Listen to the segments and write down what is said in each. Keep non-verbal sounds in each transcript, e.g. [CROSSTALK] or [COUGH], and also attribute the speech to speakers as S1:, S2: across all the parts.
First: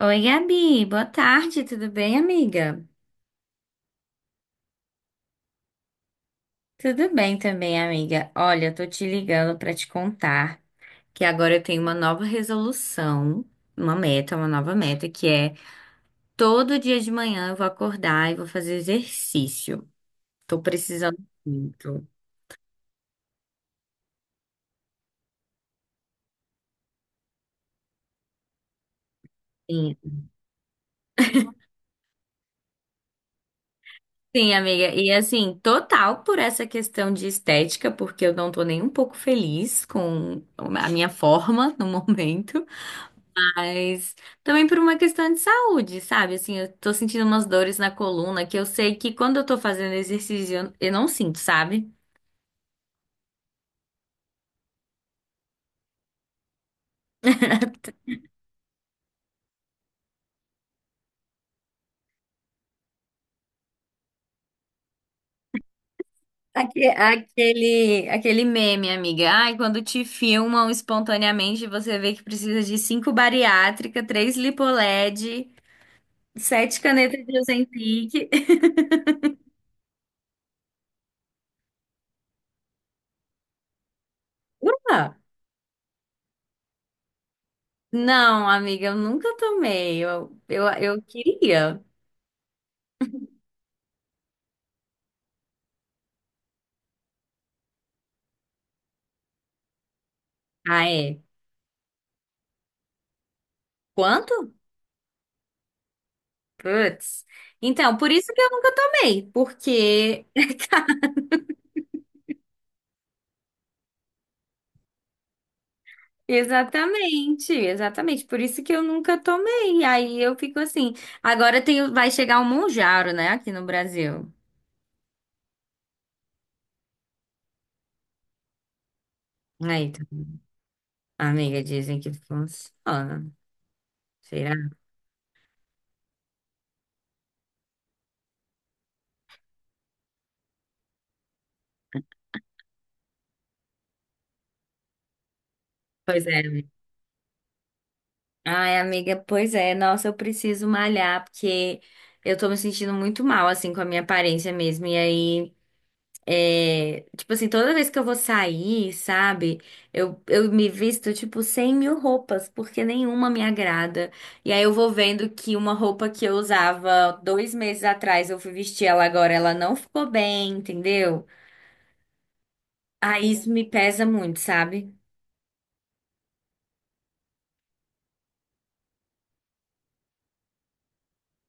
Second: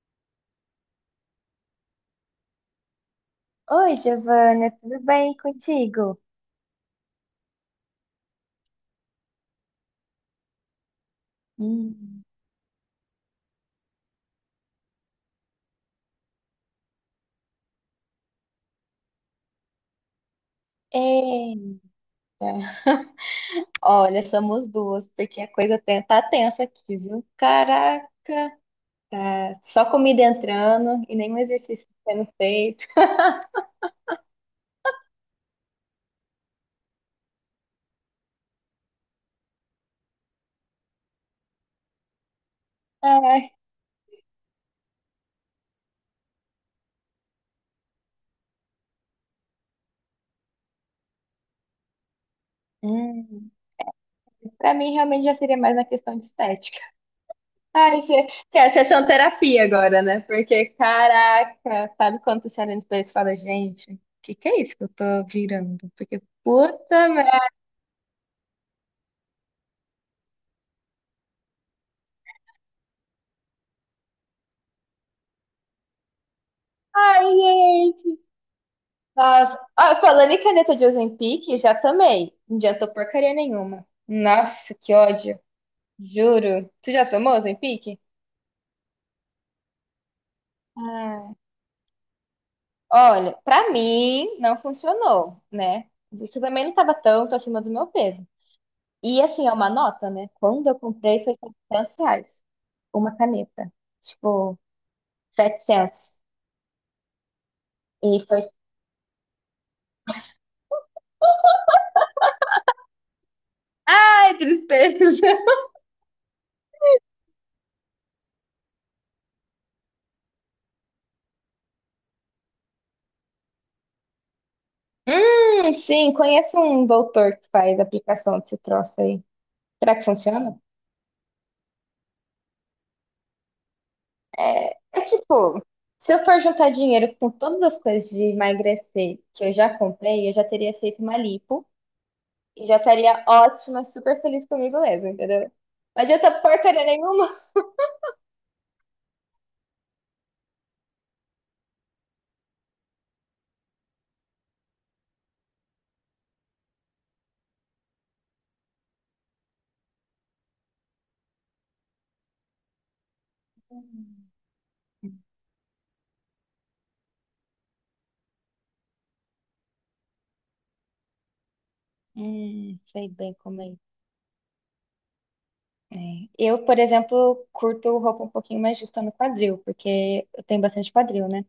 S1: Oi, Gabi, boa tarde, tudo bem, amiga?
S2: Oi, Giovana, tudo bem contigo?
S1: Tudo bem também, amiga. Olha, eu tô te ligando pra te contar que agora eu tenho uma nova
S2: Hum.
S1: resolução, uma meta, uma nova meta, que é todo dia de manhã eu vou acordar e vou fazer exercício. Tô precisando
S2: Eita,
S1: muito.
S2: olha, somos duas, porque a coisa tá tensa aqui, viu? Caraca, é, só
S1: Sim,
S2: comida entrando e nenhum exercício sendo feito.
S1: sim, amiga, e assim, total por essa questão de estética, porque eu não tô nem um pouco feliz com a minha forma no momento.
S2: Ah.
S1: Mas também por uma questão de saúde, sabe? Assim, eu tô sentindo umas dores na coluna que eu sei que quando eu tô fazendo exercício eu não sinto, sabe?
S2: Hum. Pra mim, realmente já seria mais na questão de estética. Ai, cê, é sessão terapia agora, né? Porque, caraca, sabe quando você olha no espelho e fala, gente, o que que é isso que eu tô virando? Porque,
S1: Aque-
S2: puta merda.
S1: Aquele, aquele meme, amiga. Ai, quando te filmam espontaneamente, você vê que precisa de cinco bariátrica, três lipoled, sete canetas
S2: Ai,
S1: de
S2: gente.
S1: Ozempic.
S2: Nossa. Ah, falando em caneta de Ozempic, já tomei. Não adiantou porcaria nenhuma. Nossa,
S1: [LAUGHS]
S2: que
S1: Ah,
S2: ódio. Juro. Tu já tomou Ozempic?
S1: não, amiga, eu nunca tomei. Eu
S2: Ah.
S1: queria.
S2: Olha, pra mim não funcionou, né? Isso também não tava tanto acima do meu peso. E assim, é uma nota, né? Quando eu
S1: Ah,
S2: comprei
S1: é?
S2: foi R$ 700. Uma caneta.
S1: Quanto?
S2: Tipo, 700.
S1: Putz. Então,
S2: E
S1: por isso que
S2: foi.
S1: eu nunca tomei, porque
S2: Ai, tristeza. [LAUGHS]
S1: exatamente, exatamente, por isso que eu nunca tomei. Aí eu fico assim. Agora vai chegar o Mounjaro, né, aqui no Brasil.
S2: Sim, conheço um doutor que faz aplicação desse troço aí.
S1: Aí,
S2: Será que
S1: tá.
S2: funciona?
S1: Amiga, dizem que funciona. Será?
S2: É, tipo, se eu for juntar dinheiro com todas as coisas de emagrecer que eu já comprei, eu já teria feito uma lipo e já estaria ótima, super feliz comigo mesma, entendeu? Não
S1: Pois
S2: adianta
S1: é, amiga.
S2: porcaria nenhuma.
S1: Ai, amiga, pois é. Nossa, eu preciso malhar porque eu tô me sentindo muito mal assim com a minha aparência mesmo. E aí, é, tipo assim, toda vez que eu vou sair, sabe? Eu me visto, tipo, 100 mil roupas, porque nenhuma me agrada.
S2: Hum,
S1: E aí eu vou vendo que uma roupa que eu usava 2 meses atrás, eu fui vestir ela agora, ela não ficou bem, entendeu?
S2: Sei
S1: Aí
S2: bem
S1: isso
S2: como
S1: me
S2: é.
S1: pesa muito, sabe?
S2: É. Eu, por exemplo, curto roupa um pouquinho mais justa no quadril, porque eu tenho bastante quadril, né?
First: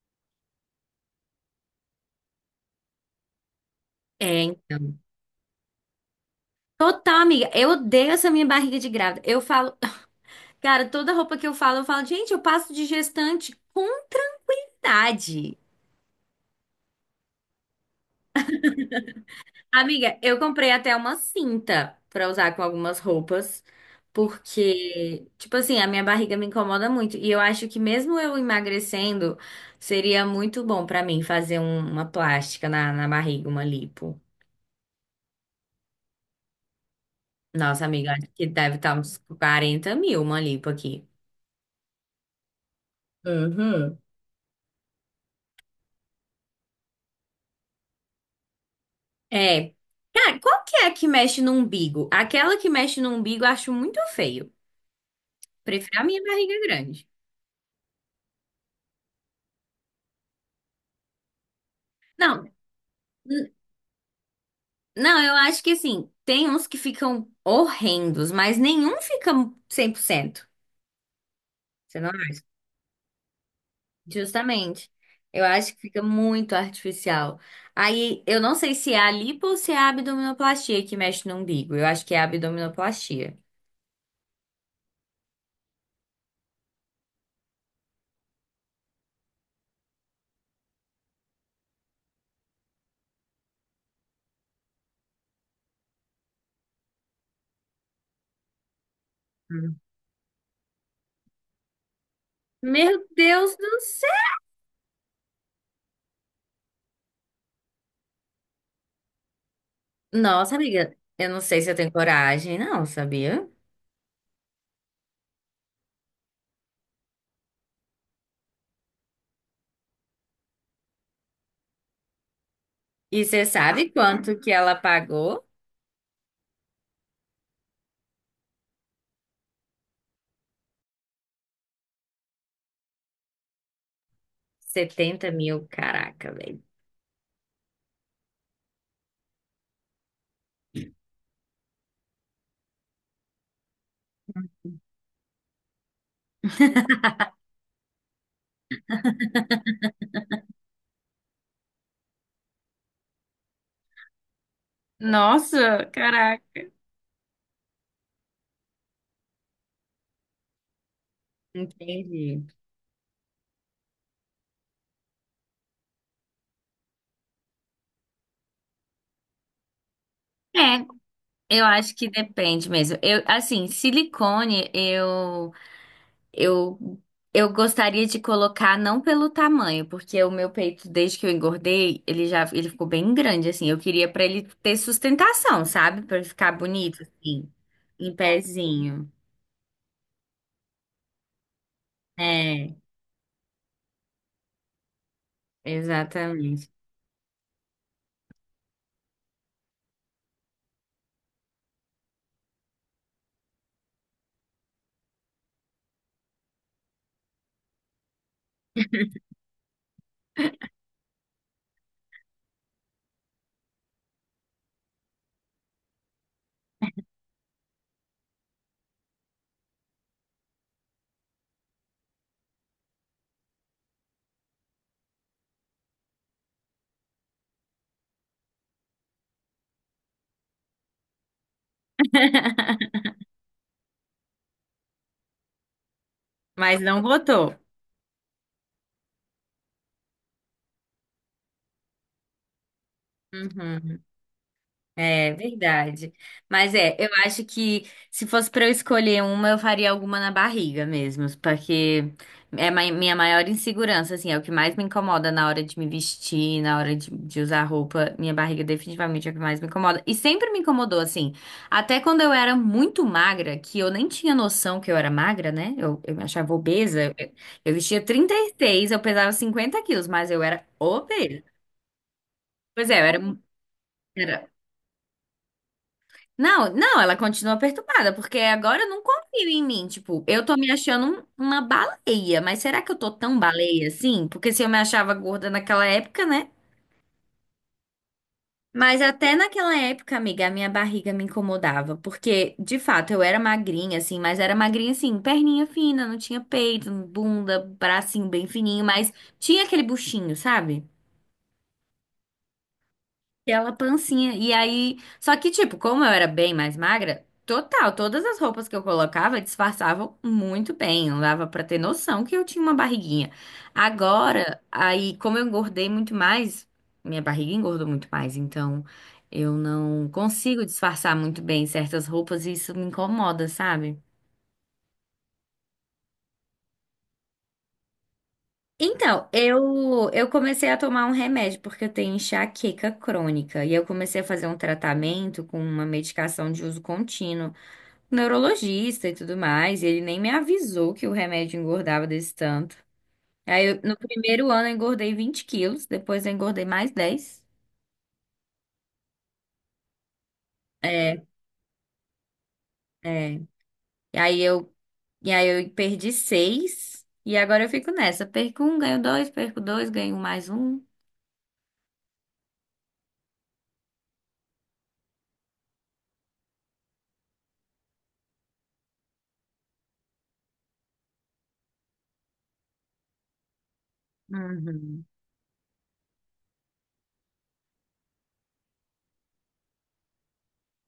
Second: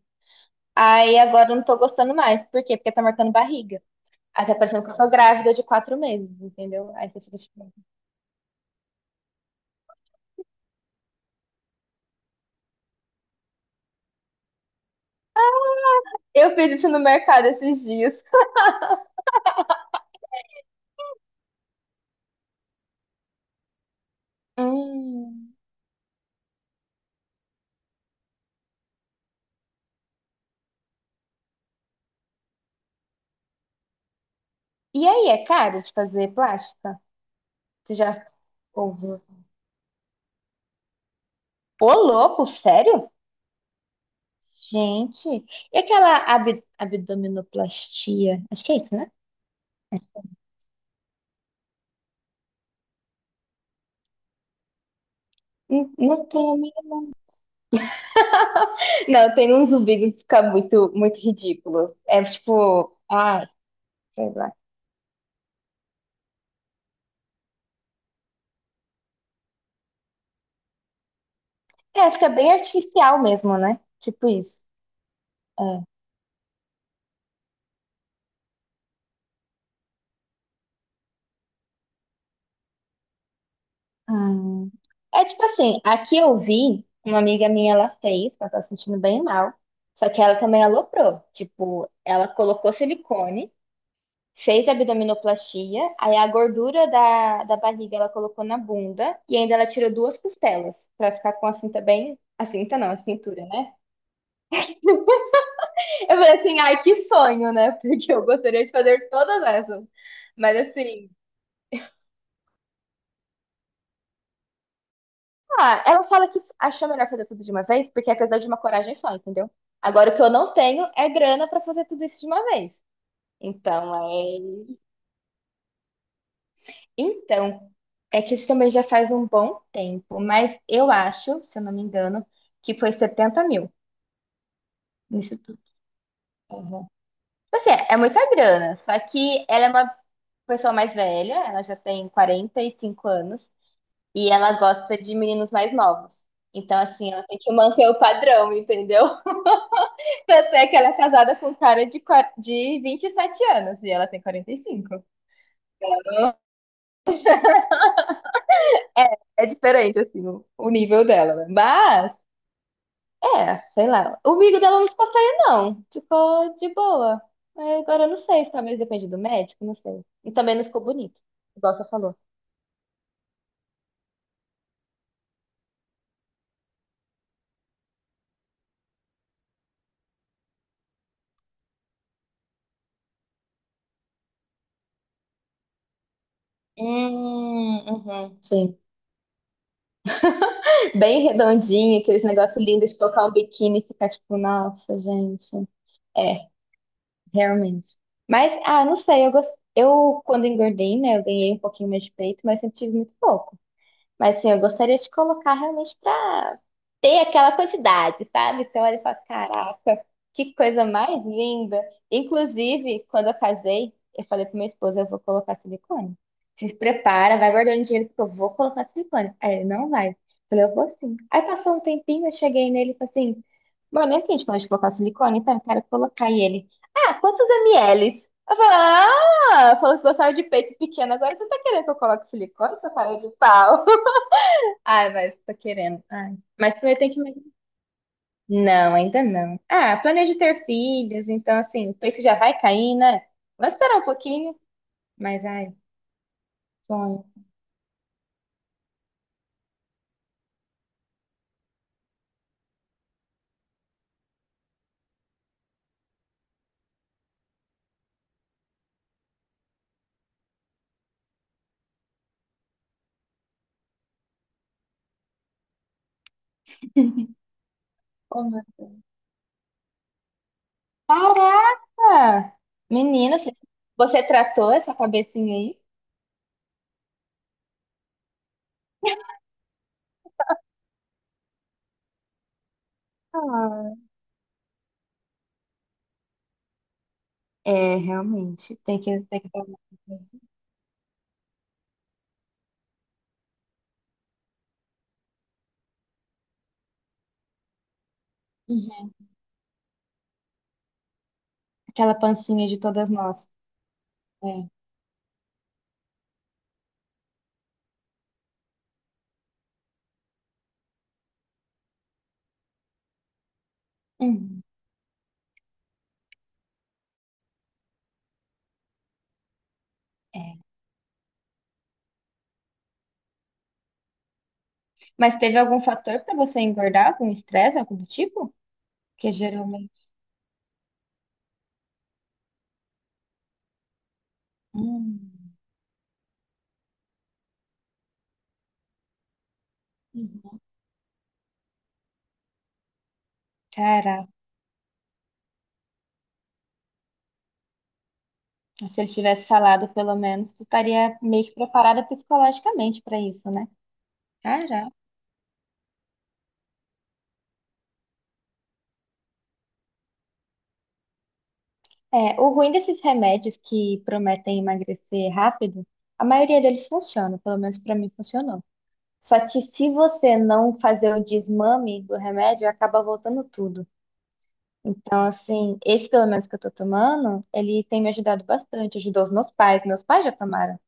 S2: Aí agora eu não tô gostando mais. Por quê? Porque tá marcando barriga.
S1: É,
S2: Aí tá parecendo que
S1: então.
S2: eu tô grávida de 4 meses, entendeu? Aí você
S1: Total,
S2: fica
S1: amiga. Eu
S2: tipo.
S1: odeio essa minha barriga de grávida. Eu falo, [LAUGHS] cara, toda roupa que eu falo, gente, eu passo de gestante com tranquilidade.
S2: Eu fiz isso no mercado esses dias.
S1: Amiga, eu comprei até uma cinta pra usar com algumas roupas, porque,
S2: Hum.
S1: tipo assim, a minha barriga me incomoda muito. E eu acho que mesmo eu emagrecendo, seria muito bom pra mim fazer uma plástica na barriga, uma lipo.
S2: E aí, é caro de fazer plástica?
S1: Nossa,
S2: Tu
S1: amiga,
S2: já
S1: acho que deve estar
S2: ouviu?
S1: uns 40 mil uma lipo aqui.
S2: Ô, louco, sério?
S1: Uhum.
S2: Gente, e aquela ab abdominoplastia? Acho que é isso, né?
S1: É. Cara, qual que é a que mexe no umbigo? Aquela que mexe no umbigo eu acho muito feio.
S2: Hum.
S1: Prefiro a minha
S2: Não tem
S1: barriga
S2: a mínima-
S1: grande.
S2: [LAUGHS] Não, tem uns vídeos que fica muito, muito ridículo. É
S1: Não.
S2: tipo, ai, sei lá.
S1: Não, eu acho que assim, tem uns que ficam horrendos, mas nenhum fica 100%. Você não
S2: É, fica
S1: acha?
S2: bem artificial mesmo, né? Tipo isso.
S1: Justamente. Eu acho que
S2: É.
S1: fica muito artificial. Aí, eu não sei se é a lipo ou se é a abdominoplastia que mexe no umbigo. Eu acho que é a abdominoplastia.
S2: Hum. É tipo assim, aqui eu vi, uma amiga minha ela fez, ela tá se sentindo bem mal, só que ela também aloprou. Tipo, ela colocou silicone, fez abdominoplastia, aí a gordura da barriga ela colocou na bunda e ainda ela
S1: Hum.
S2: tirou duas costelas pra ficar com a cinta bem. A cinta não, a
S1: Meu
S2: cintura,
S1: Deus
S2: né?
S1: do céu!
S2: [LAUGHS] Eu falei assim, ai, que sonho, né? [LAUGHS] Porque eu gostaria de fazer todas essas.
S1: Nossa,
S2: Mas
S1: amiga,
S2: assim.
S1: eu não sei se eu tenho coragem, não, sabia?
S2: Ah, ela fala que achou melhor fazer tudo de uma vez, porque é apesar de uma coragem só, entendeu? Agora, o que eu não tenho é grana pra fazer tudo isso de uma vez.
S1: E você sabe
S2: Então,
S1: quanto que ela
S2: é...
S1: pagou?
S2: Então, é que isso também já faz um bom tempo, mas eu acho, se eu não me engano, que foi 70.000
S1: Setenta
S2: nisso tudo.
S1: mil, caraca, velho.
S2: Uhum. Assim, é muita grana, só que ela é uma pessoa mais velha, ela já tem 45 anos, e ela gosta de meninos mais novos. Então, assim, ela tem que manter o padrão, entendeu? Tanto é que ela é casada com um cara de 27 anos e ela tem 45.
S1: Nossa, caraca.
S2: É diferente, assim, o nível dela, né? Mas,
S1: Entendi.
S2: é, sei lá. O amigo dela não ficou feio, não. Ficou de boa. É, agora eu não sei, se talvez depende do médico, não sei. E também não ficou
S1: É,
S2: bonito,
S1: eu
S2: igual você
S1: acho que
S2: falou.
S1: depende mesmo. Eu, assim, silicone, eu, eu gostaria de colocar não pelo tamanho, porque o meu peito, desde que eu engordei, ele ficou bem grande, assim. Eu queria pra ele ter sustentação, sabe? Pra ele ficar bonito, assim, em
S2: Uhum, sim.
S1: pezinho.
S2: Bem redondinho, aqueles negócios
S1: É,
S2: lindos de colocar um biquíni e ficar tipo, nossa, gente. É,
S1: exatamente.
S2: realmente. Mas, ah, não sei, eu quando engordei, né, eu ganhei um pouquinho mais de peito, mas sempre tive muito pouco. Mas assim, eu gostaria de colocar realmente para ter aquela quantidade, sabe? Você olha e fala, caraca, que coisa mais linda. Inclusive, quando eu casei, eu falei pro meu esposo, eu vou colocar silicone. Se prepara, vai guardando dinheiro, porque eu vou colocar silicone. Aí ele, não vai. Eu falei, eu vou sim. Aí passou um tempinho, eu cheguei nele e falei assim, mano, lembra que a gente falou de colocar silicone? Então, eu quero colocar. E ele, ah, quantos mls? Eu falei, ah, falou que gostava de peito pequeno, agora você tá querendo que eu coloque silicone, seu cara de pau? Ai, mas tô querendo. Ai. Mas
S1: Mas
S2: primeiro
S1: não
S2: tem que.
S1: botou.
S2: Não, ainda não. Ah, planejo ter filhos, então assim, o peito já vai cair, né? Vamos esperar
S1: Uhum.
S2: um pouquinho.
S1: É
S2: Mas, ai,
S1: verdade. Mas é, eu
S2: sonhos.
S1: acho que se fosse pra eu escolher uma, eu faria alguma na barriga mesmo, porque é minha maior insegurança, assim, é o que mais me incomoda na hora de me vestir, na hora de usar roupa. Minha barriga definitivamente é o que mais me incomoda. E sempre me incomodou, assim, até quando eu era muito magra, que eu nem tinha noção que eu era magra, né? Eu me achava obesa. Eu vestia
S2: Oh, meu
S1: 36, eu
S2: Deus.
S1: pesava 50 quilos, mas eu era obesa.
S2: Caraca!
S1: Pois é, eu era.
S2: Menina, você tratou essa cabecinha aí?
S1: Não, não, ela continua perturbada, porque agora eu não
S2: [LAUGHS]
S1: confio em mim. Tipo, eu tô me achando uma baleia, mas será que eu tô tão baleia
S2: Ah.
S1: assim? Porque se eu me achava gorda naquela época, né?
S2: É, realmente. Tem
S1: Mas
S2: que,
S1: até
S2: tem que dar
S1: naquela
S2: uma...
S1: época, amiga, a minha barriga me incomodava, porque de fato eu era magrinha, assim, mas era magrinha assim, perninha fina, não tinha peito, bunda, bracinho bem fininho,
S2: Uhum.
S1: mas tinha aquele buchinho, sabe?
S2: Aquela pancinha de todas nós.
S1: Aquela pancinha. E
S2: É.
S1: aí. Só que, tipo, como eu era bem mais magra, total, todas as roupas que eu colocava disfarçavam muito bem. Não dava pra ter noção que eu tinha uma barriguinha. Agora,
S2: Uhum.
S1: aí, como eu engordei muito mais, minha barriga engordou muito mais. Então, eu, não
S2: É.
S1: consigo disfarçar muito bem certas roupas e isso me incomoda, sabe?
S2: Mas teve algum fator pra você engordar? Algum estresse, algo do tipo?
S1: Então,
S2: Que geralmente.
S1: eu comecei a tomar um remédio porque eu tenho enxaqueca crônica e eu comecei a fazer um tratamento com uma medicação de uso contínuo. Neurologista e tudo mais, e ele nem me
S2: Hum.
S1: avisou que o remédio engordava desse tanto. Aí, no
S2: Cara,
S1: primeiro ano, eu engordei 20 quilos, depois eu engordei mais 10.
S2: se ele tivesse falado, pelo menos, tu estaria
S1: É,
S2: meio que preparada psicologicamente pra
S1: é.
S2: isso, né?
S1: E aí eu,
S2: Cara,
S1: e aí eu perdi 6 e agora eu fico nessa. Perco um, ganho dois, perco dois, ganho mais um.
S2: é, o ruim desses remédios que prometem emagrecer rápido, a maioria deles funciona, pelo menos pra mim funcionou. Só que se você não fazer o desmame do remédio, acaba voltando tudo.
S1: Uhum.
S2: Então, assim, esse pelo menos que eu tô tomando, ele tem me ajudado bastante. Ajudou os meus pais já tomaram.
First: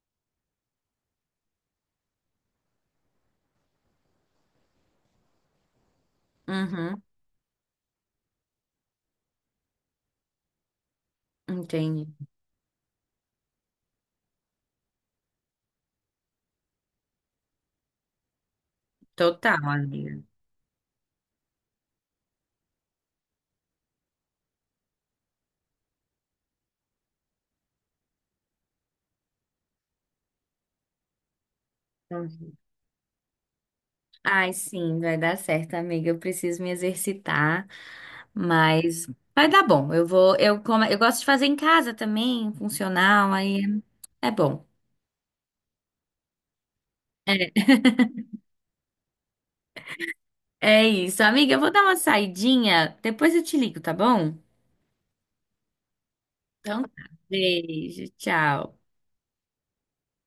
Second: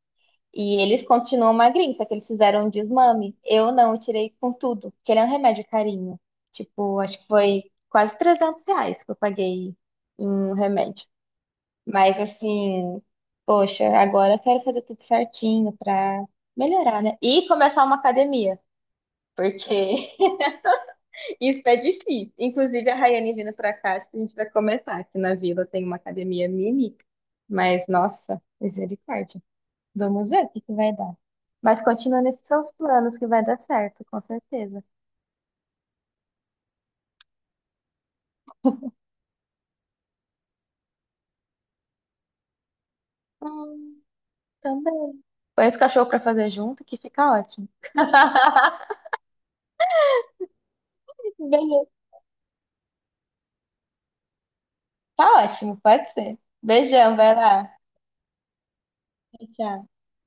S2: E eles continuam magrinhos, só que eles fizeram um desmame. Eu não, eu tirei com tudo, que ele é um remédio carinho. Tipo,
S1: Uhum.
S2: acho que foi quase R$ 300 que eu paguei em um remédio.
S1: Entendi.
S2: Mas assim, poxa, agora eu quero fazer tudo certinho pra melhorar, né? E começar uma academia,
S1: Total,
S2: porque
S1: amiga.
S2: [LAUGHS] isso é difícil. Inclusive, a Rayane vindo pra cá, acho que a gente vai começar. Aqui na vila tem uma academia mini, mas nossa, misericórdia. Vamos ver o que que vai dar. Mas continua nesses
S1: Uhum.
S2: seus planos que vai dar certo, com
S1: Ai,
S2: certeza.
S1: sim, vai dar certo, amiga. Eu preciso me exercitar. Mas vai dar bom. Eu vou, eu como, eu gosto de fazer em casa também, funcional, aí
S2: Hum,
S1: é bom.
S2: também. Põe esse cachorro pra fazer junto que fica
S1: É,
S2: ótimo. [LAUGHS]
S1: é isso, amiga. Eu vou dar
S2: Beleza.
S1: uma saidinha, depois eu te ligo, tá bom?
S2: Tá ótimo, pode ser.
S1: Então, tá.
S2: Beijão, vai lá.
S1: Beijo, tchau.
S2: Tchau, tchau.